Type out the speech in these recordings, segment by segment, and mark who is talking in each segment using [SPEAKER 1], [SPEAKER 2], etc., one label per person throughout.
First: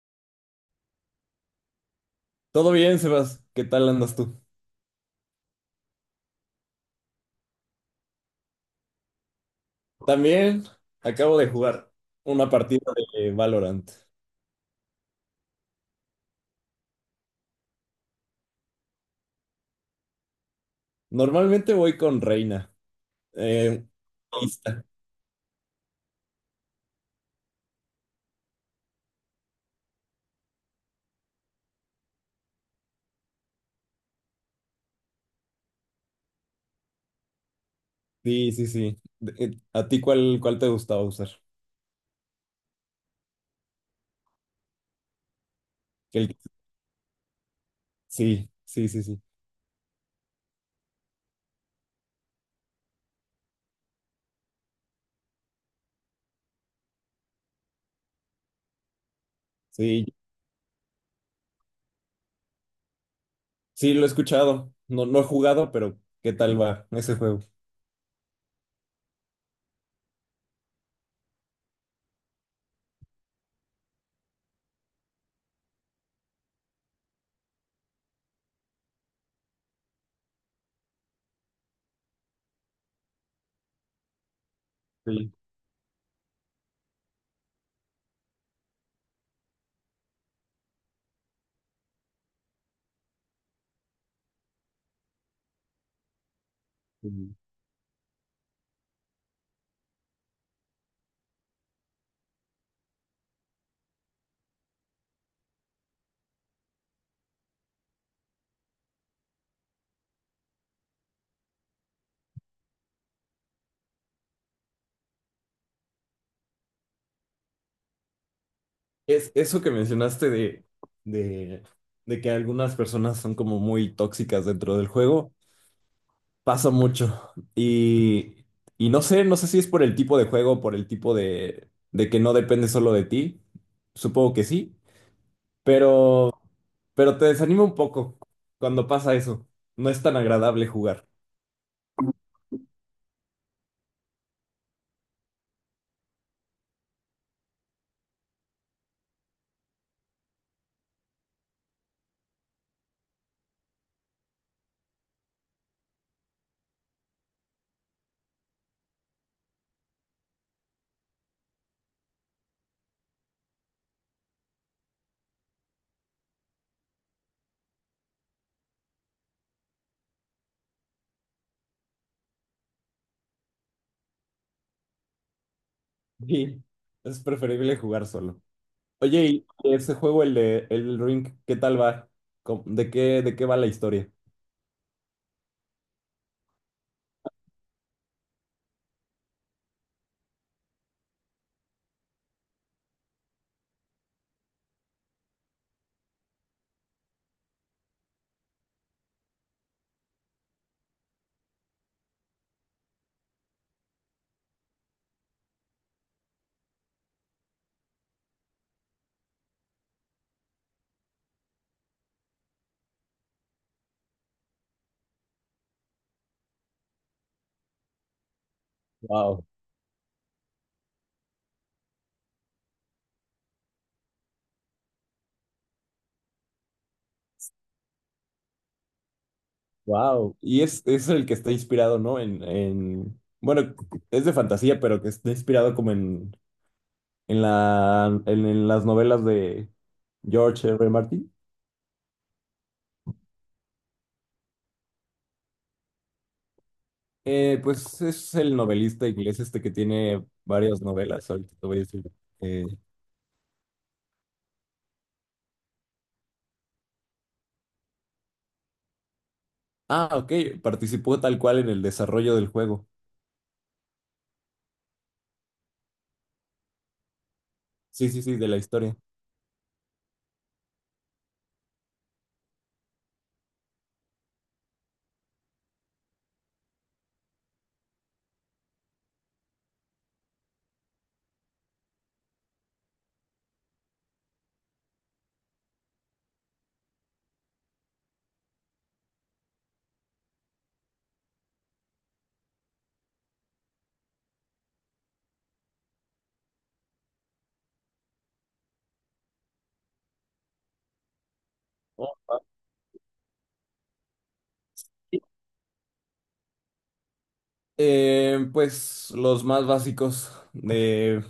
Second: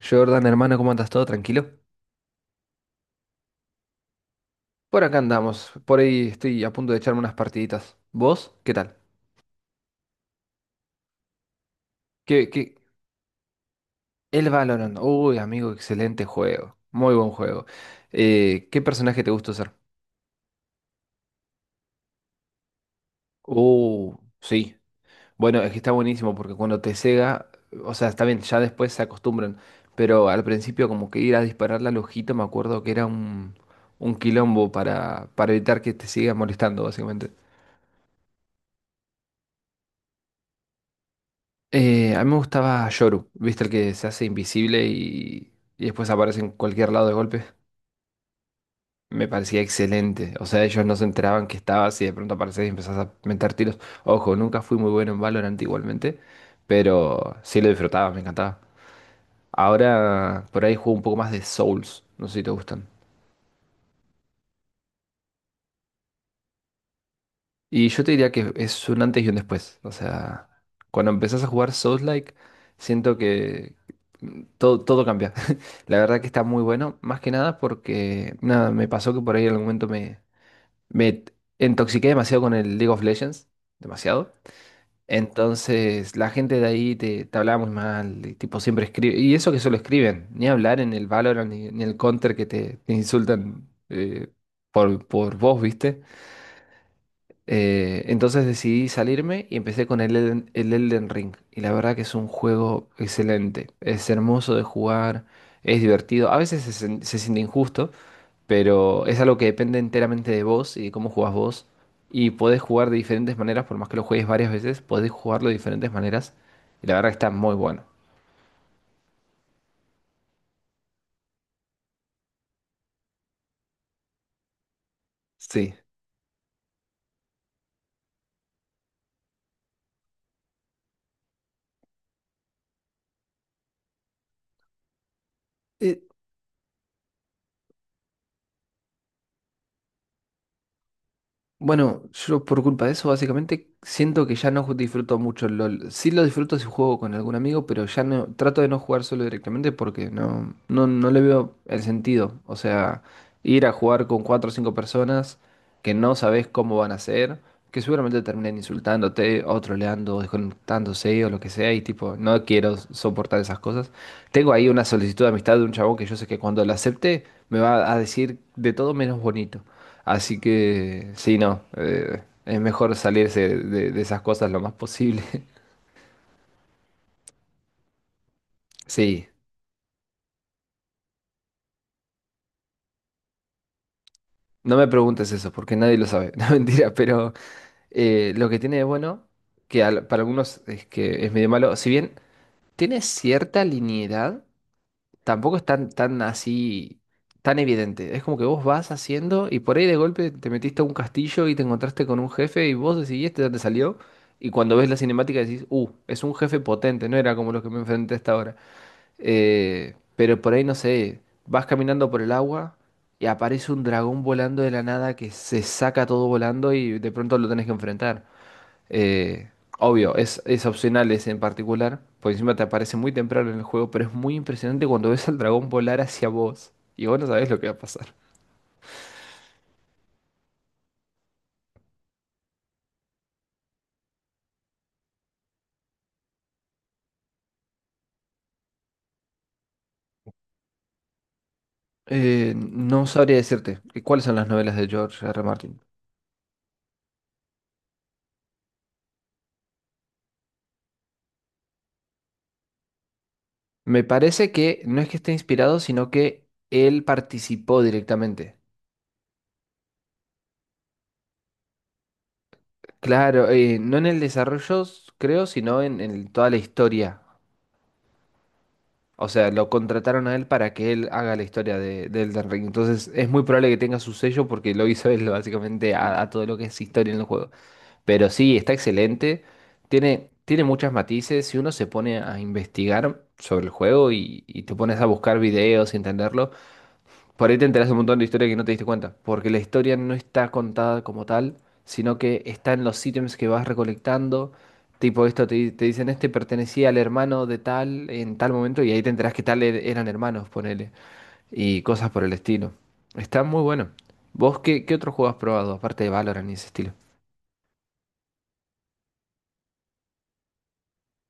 [SPEAKER 1] Jordan, hermano, ¿cómo andas? ¿Todo tranquilo?
[SPEAKER 2] Todo bien, Sebas. ¿Qué tal andas tú?
[SPEAKER 1] Por acá andamos. Por ahí estoy a punto de echarme unas partiditas. ¿Vos? ¿Qué tal?
[SPEAKER 2] También acabo de jugar
[SPEAKER 1] ¿Qué,
[SPEAKER 2] una
[SPEAKER 1] qué?
[SPEAKER 2] partida de Valorant.
[SPEAKER 1] El Valorant. Uy, amigo, excelente juego. Muy buen juego. ¿Qué personaje te gusta usar?
[SPEAKER 2] Normalmente voy con Reina. eh,
[SPEAKER 1] Uh, sí.
[SPEAKER 2] lista.
[SPEAKER 1] Bueno, es que está buenísimo porque cuando te cega, o sea, está bien, ya después se acostumbran. Pero al principio como que ir a dispararle al ojito, me acuerdo que era un quilombo para evitar que te siga molestando, básicamente.
[SPEAKER 2] Sí, sí, sí. ¿A ti cuál te gustaba usar?
[SPEAKER 1] A mí me gustaba Yoru, ¿viste? El que se hace invisible y después
[SPEAKER 2] Que el-
[SPEAKER 1] aparece en cualquier lado de golpe.
[SPEAKER 2] Sí, sí, sí, sí.
[SPEAKER 1] Me parecía excelente. O sea, ellos no se enteraban que estabas y de pronto apareces y empezás a meter tiros. Ojo, nunca fui muy bueno en Valorant igualmente, pero sí lo disfrutaba, me encantaba.
[SPEAKER 2] Sí,
[SPEAKER 1] Ahora por ahí juego un poco más de Souls. No sé si te gustan.
[SPEAKER 2] sí, lo he escuchado. No, no he jugado, pero ¿qué tal va ese juego?
[SPEAKER 1] Y yo te diría que es un antes y un después. O sea, cuando empezás a jugar Souls-like, siento que todo cambia. La verdad que está muy bueno, más que nada porque, nada, me pasó que por ahí en algún momento me intoxiqué demasiado con el League of Legends, demasiado.
[SPEAKER 2] Sí,
[SPEAKER 1] Entonces, la gente de ahí te hablaba muy mal, y tipo siempre escribe, y eso que solo escriben, ni hablar en el Valorant ni el Counter que te insultan por vos, ¿viste?
[SPEAKER 2] sí.
[SPEAKER 1] Entonces decidí salirme y empecé con el el Elden Ring. Y la verdad que es un juego excelente. Es hermoso de jugar, es divertido. A veces se siente injusto, pero es algo que depende enteramente de vos y de cómo jugás vos. Y podés jugar de diferentes maneras, por más que lo juegues varias veces, podés jugarlo de diferentes maneras. Y la verdad que está muy bueno.
[SPEAKER 2] Es eso que mencionaste de, de que algunas personas son como muy tóxicas dentro del juego.
[SPEAKER 1] Sí.
[SPEAKER 2] Pasa mucho. Y no sé, no sé si es por el tipo de juego, por el tipo de que no depende solo de ti. Supongo que sí,
[SPEAKER 1] Eh,
[SPEAKER 2] pero, pero te desanima un poco cuando pasa eso. No es tan agradable jugar.
[SPEAKER 1] Bueno, yo por culpa de eso básicamente siento que ya no disfruto mucho el LOL. Sí lo disfruto si juego con algún amigo, pero ya no trato de no jugar solo directamente porque no, no, no le veo el sentido. O sea, ir a jugar con cuatro o cinco personas que no sabes cómo van a ser, que seguramente terminen insultándote o troleando o desconectándose o lo que sea y tipo, no quiero soportar esas cosas. Tengo ahí una solicitud de amistad de un chabón que yo sé que cuando la acepte me va a decir de todo menos bonito. Así que sí, no, es mejor salirse de esas cosas lo más posible.
[SPEAKER 2] Sí, es preferible jugar solo. Oye,
[SPEAKER 1] Sí,
[SPEAKER 2] y ese juego, el de el Ring, ¿qué tal va? De qué va la historia?
[SPEAKER 1] no me preguntes eso porque nadie lo sabe, no mentira, pero lo que tiene de bueno, que para algunos es que es medio malo, si bien tiene cierta linealidad, tampoco es tan así, tan evidente. Es como que vos vas haciendo y por ahí de golpe te metiste a un castillo y te encontraste con un jefe y vos decidiste este ¿dónde salió? Y cuando ves la cinemática decís, es un jefe potente, no era como los que me enfrenté hasta ahora. Pero por ahí no sé, vas caminando por el agua y aparece un dragón volando de la nada que se saca todo volando y de pronto lo tenés que enfrentar.
[SPEAKER 2] Wow,
[SPEAKER 1] Eh, Obvio, es opcional ese en particular, por encima te aparece muy temprano en el juego, pero es muy impresionante cuando ves al dragón volar hacia vos y vos no sabés lo que va a pasar.
[SPEAKER 2] wow. Y es el que está inspirado, ¿no? En, bueno, es de fantasía, pero que está inspirado como en en las novelas de George R. R. Martin.
[SPEAKER 1] No sabría decirte cuáles son las novelas de George R. R. Martin.
[SPEAKER 2] Pues es el novelista inglés este que tiene varias novelas, ahorita te voy a decir. Eh,
[SPEAKER 1] Me parece que no es que esté inspirado, sino que él participó directamente.
[SPEAKER 2] ah, ok, participó tal cual en el desarrollo del juego.
[SPEAKER 1] Claro, no en el desarrollo, creo, sino en toda la historia.
[SPEAKER 2] Sí, sí, sí, de la historia.
[SPEAKER 1] O sea, lo contrataron a él para que él haga la historia de Elden Ring. Entonces, es muy probable que tenga su sello porque lo hizo él básicamente a todo lo que es historia en el juego. Pero sí, está excelente. Tiene muchos matices. Si uno se pone a investigar sobre el juego y te pones a buscar videos y entenderlo, por ahí te enteras un montón de historia que no te diste cuenta, porque la historia no está contada como tal, sino que está en los ítems que vas recolectando. Tipo, esto te dicen, este pertenecía al hermano de tal en tal momento, y ahí te enterás que tal eran hermanos, ponele, y cosas por
[SPEAKER 2] Ok.
[SPEAKER 1] el estilo. Está muy bueno. ¿Vos qué otro juego has probado, aparte de Valorant y ese estilo?
[SPEAKER 2] Pues los más básicos de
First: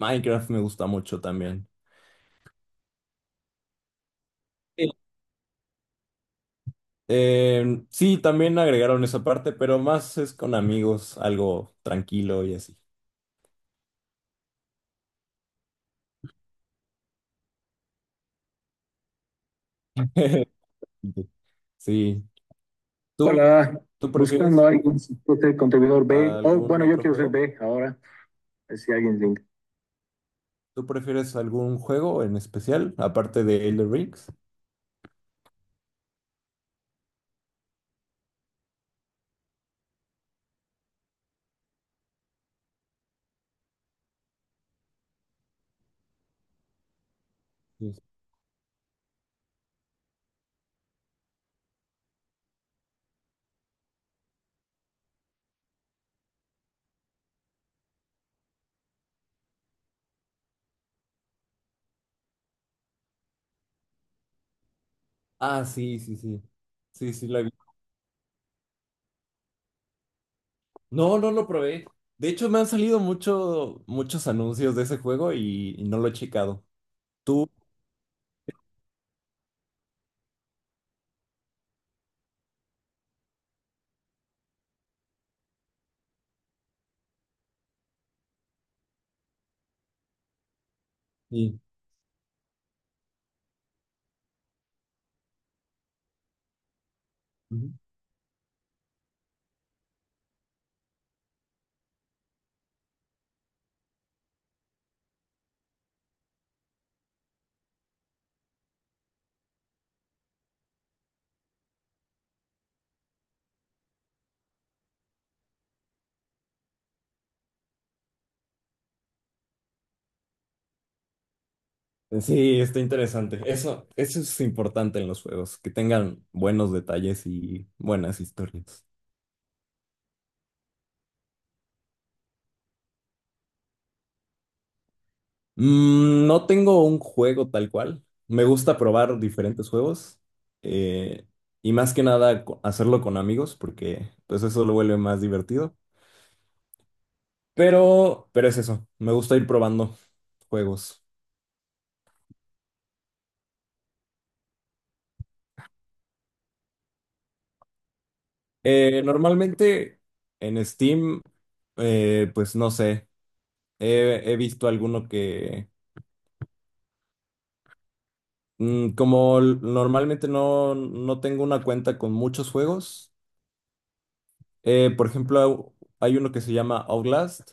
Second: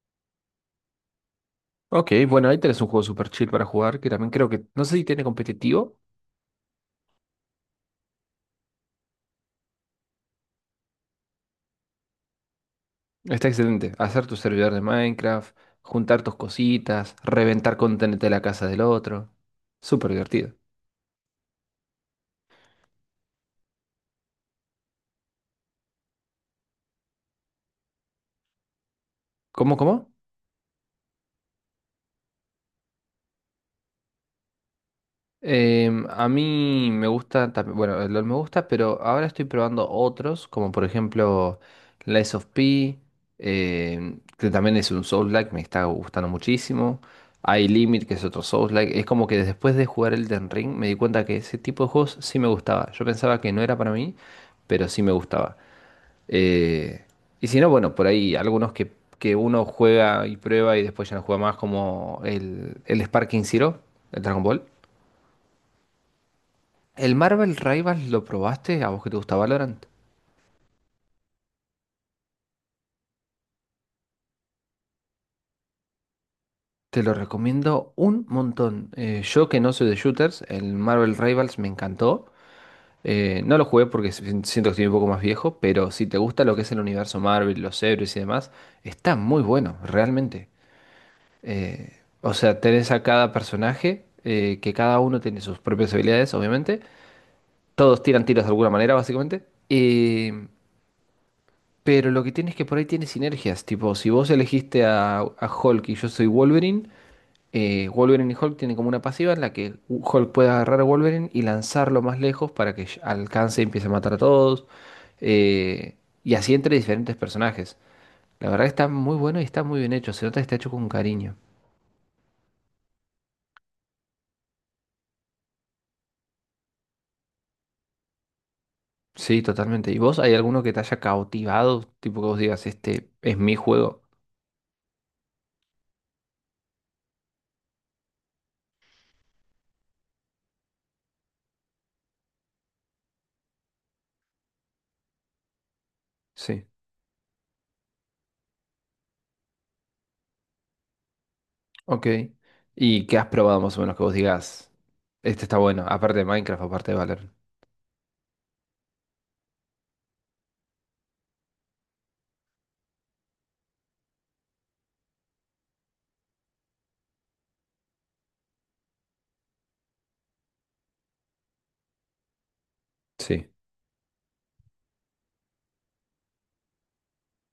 [SPEAKER 2] Minecraft me gusta mucho también.
[SPEAKER 1] Ok, bueno, ahí tenés un juego super chill para jugar, que también creo que, no
[SPEAKER 2] Sí,
[SPEAKER 1] sé si tiene competitivo.
[SPEAKER 2] eh, sí, también agregaron esa parte, pero más es con amigos, algo tranquilo y así.
[SPEAKER 1] Está excelente. Hacer tu servidor de Minecraft, juntar tus cositas, reventar con TNT la casa del otro. Súper divertido.
[SPEAKER 2] Sí, ¿Tú, Ojalá, tú prefieres buscando a prefieres alguien que sea contribuidor B. Oh, algún bueno, yo otro quiero ser juego? B ahora. A ver si alguien link.
[SPEAKER 1] ¿Cómo, cómo?
[SPEAKER 2] ¿Tú prefieres algún juego en especial, aparte de Elder Rings?
[SPEAKER 1] Em, a mí me gusta también, bueno, el LoL me gusta, pero ahora estoy probando otros, como por ejemplo Lies of P, em, que también es un Soulslike, me está gustando muchísimo. Hay
[SPEAKER 2] Sí.
[SPEAKER 1] Limit, que es otro Soulslike. Es como que después de jugar Elden Ring me di cuenta que ese tipo de juegos sí me gustaba. Yo pensaba que no era para mí, pero sí me gustaba. Eh, y si no, bueno, por ahí algunos que uno juega y prueba y después ya no juega más, como el Sparking Zero, el Dragon Ball.
[SPEAKER 2] Ah, sí, sí, sí. Sí,
[SPEAKER 1] ¿El
[SPEAKER 2] sí, la vi.
[SPEAKER 1] Marvel Rivals lo probaste? ¿A vos que te gusta Valorant?
[SPEAKER 2] No, no lo probé. De hecho, me han salido mucho, muchos anuncios de ese juego y no lo he checado.
[SPEAKER 1] Te lo recomiendo un montón. Yo que no soy de shooters, el Marvel Rivals me encantó. No lo jugué porque siento que estoy un poco más viejo, pero si te gusta lo que es el universo Marvel, los héroes y demás, está muy bueno, realmente.
[SPEAKER 2] Sí.
[SPEAKER 1] O sea, tenés a cada personaje, que cada uno tiene sus propias habilidades, obviamente.
[SPEAKER 2] Ujú.
[SPEAKER 1] Todos tiran tiros de alguna manera, básicamente. Pero lo que tiene es que por ahí tiene sinergias. Tipo, si vos elegiste a Hulk y yo soy Wolverine, Wolverine y Hulk tienen como una pasiva en la que Hulk puede agarrar a Wolverine y lanzarlo más lejos para que alcance y empiece a matar a todos. Eh, y así entre diferentes personajes. La verdad que está muy bueno y está muy bien hecho. Se nota que está hecho con cariño.
[SPEAKER 2] Sí, está interesante. Eso es importante en los juegos, que tengan buenos detalles y buenas historias.
[SPEAKER 1] Sí, totalmente. ¿Y vos hay alguno que te haya cautivado? Tipo que vos digas, este es mi juego.
[SPEAKER 2] Mm, no tengo un juego tal cual. Me gusta probar diferentes juegos eh, y más que nada hacerlo con amigos porque pues eso lo vuelve más divertido.
[SPEAKER 1] Sí,
[SPEAKER 2] Pero es eso, me gusta ir probando juegos.
[SPEAKER 1] ok. ¿Y qué has probado más o menos que vos digas, este está bueno, aparte de Minecraft, aparte de Valorant?
[SPEAKER 2] Normalmente en Steam, pues no sé, he visto alguno que normalmente no, no tengo una cuenta con muchos juegos,
[SPEAKER 1] Sí.
[SPEAKER 2] por ejemplo, hay uno que se llama Outlast.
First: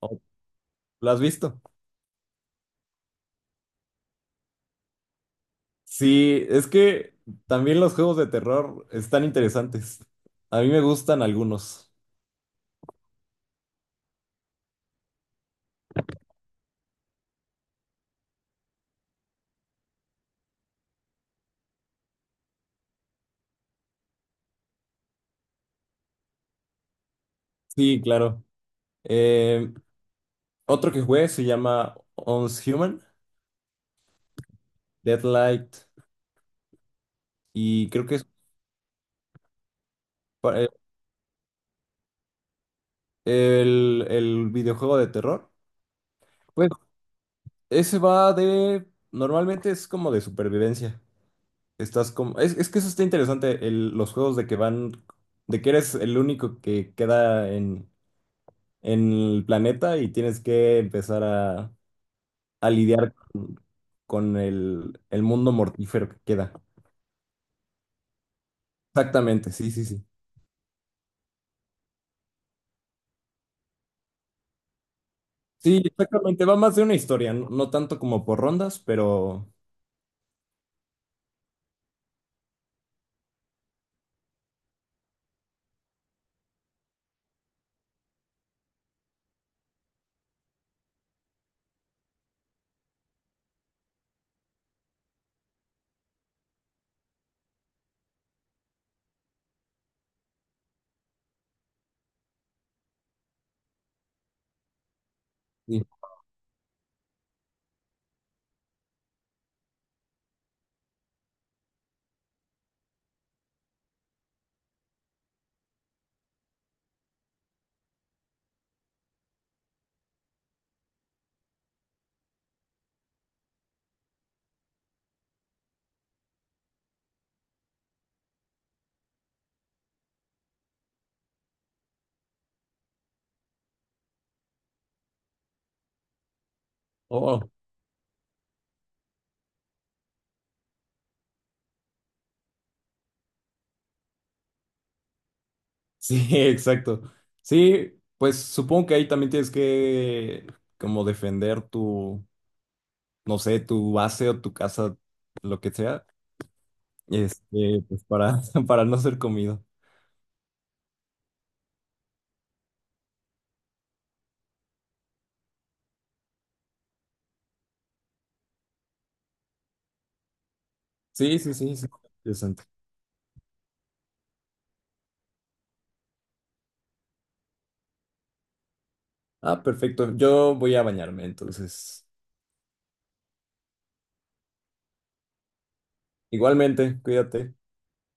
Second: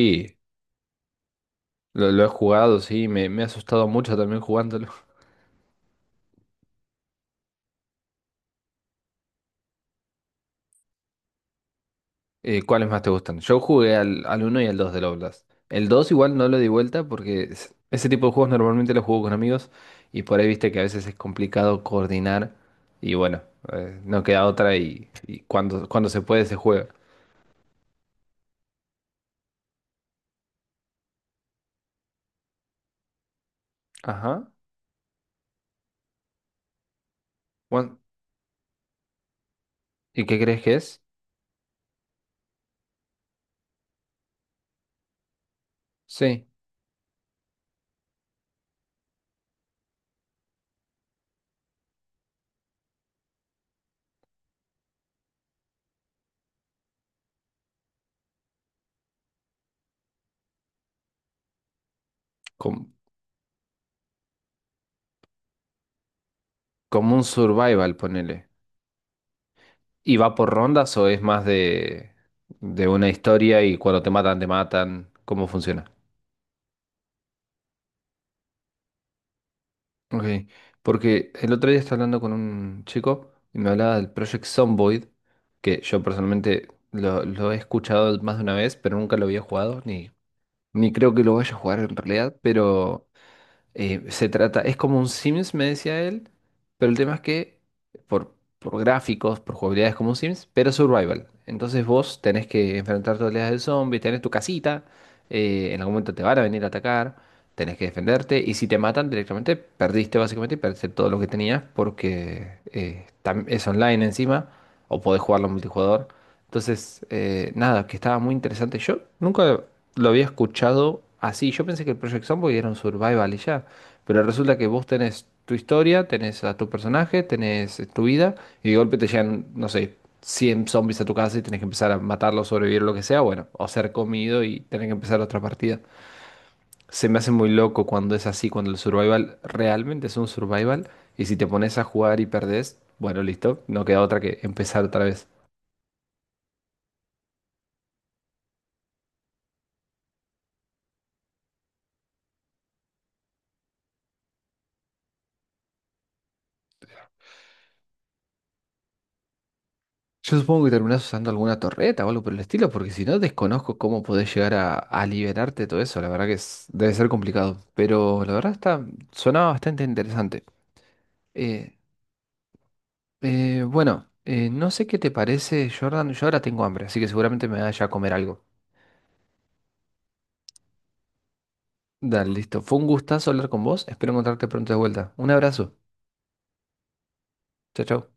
[SPEAKER 2] ¿O- ¿Lo has visto?
[SPEAKER 1] lo he jugado, sí, me he asustado mucho también jugándolo.
[SPEAKER 2] Sí, es que también los juegos de terror están interesantes. A mí me gustan algunos.
[SPEAKER 1] ¿Cuáles más te gustan? Yo jugué al 1 y al 2 del Oblast. El 2 igual no lo di vuelta porque ese tipo de juegos normalmente los juego con amigos y por ahí viste que a veces es complicado coordinar y bueno, no queda otra y cuando se puede se juega.
[SPEAKER 2] Sí, claro. Eh, otro que jugué se llama Once Human,
[SPEAKER 1] Ajá.
[SPEAKER 2] Deadlight, y
[SPEAKER 1] Bueno,
[SPEAKER 2] creo que es
[SPEAKER 1] ¿y qué
[SPEAKER 2] pa-
[SPEAKER 1] crees
[SPEAKER 2] eh,
[SPEAKER 1] que es?
[SPEAKER 2] el videojuego de terror.
[SPEAKER 1] Sí,
[SPEAKER 2] Pues ese va de... Normalmente es como de supervivencia. Estás como... es que eso está interesante, el- los juegos de que van... de que eres el único que queda en el planeta y tienes que empezar a
[SPEAKER 1] com-
[SPEAKER 2] lidiar con el mundo mortífero que queda.
[SPEAKER 1] como un survival, ponele.
[SPEAKER 2] Exactamente, sí, sí, sí.
[SPEAKER 1] ¿Y va por rondas o es más de una historia y cuando te matan, te matan? ¿Cómo
[SPEAKER 2] Sí,
[SPEAKER 1] funciona?
[SPEAKER 2] exactamente, va más de una historia, no, no tanto como por rondas, pero
[SPEAKER 1] Ok, porque el otro día estaba hablando con un chico y me hablaba del Project Zomboid, que yo personalmente lo he escuchado más de una vez, pero nunca lo había jugado, ni, ni creo que lo vaya a jugar en realidad, pero se trata, es como un Sims, me decía él, pero el tema es que por, por gráficos, por jugabilidad es como un Sims, pero survival. Entonces vos tenés que enfrentar todas las del zombie, tenés tu casita, en
[SPEAKER 2] sí.
[SPEAKER 1] algún momento te van a venir a atacar, tenés que defenderte y si te matan directamente perdiste básicamente y perdiste todo lo que tenías porque es online encima o podés jugarlo en multijugador. Entonces, nada, que estaba muy interesante. Yo nunca lo había escuchado así. Yo pensé que el Project Zomboid era un survival y ya. Pero resulta que vos tenés tu historia, tenés a tu personaje, tenés tu vida y de golpe te llegan, no sé, 100 zombies a tu casa y tenés que empezar a matarlos, sobrevivir, lo que sea, bueno, o ser comido y tener que empezar otra partida. Se me hace muy
[SPEAKER 2] Oh,
[SPEAKER 1] loco cuando es así, cuando el survival realmente es un survival y si te pones a jugar y perdés, bueno, listo, no queda otra que empezar otra vez.
[SPEAKER 2] sí, exacto. Sí, pues supongo que ahí también tienes que como defender tu, no sé, tu base o tu casa, lo que sea, este, pues para, para no ser comido.
[SPEAKER 1] Yo supongo que terminás usando alguna torreta o algo por el estilo, porque si no desconozco cómo podés llegar a liberarte de todo eso, la verdad que debe ser complicado, pero la verdad está, sonaba bastante interesante.
[SPEAKER 2] Sí, sí, sí,
[SPEAKER 1] Eh,
[SPEAKER 2] sí. Interesante.
[SPEAKER 1] Bueno, no sé qué te parece, Jordan. Yo ahora tengo hambre, así que seguramente me vaya a comer algo.
[SPEAKER 2] Ah, perfecto. Yo voy a bañarme, entonces.
[SPEAKER 1] Dale, listo. Fue un gustazo hablar con vos. Espero encontrarte pronto de vuelta. Un abrazo.
[SPEAKER 2] Igualmente, cuídate.
[SPEAKER 1] Chao, chao.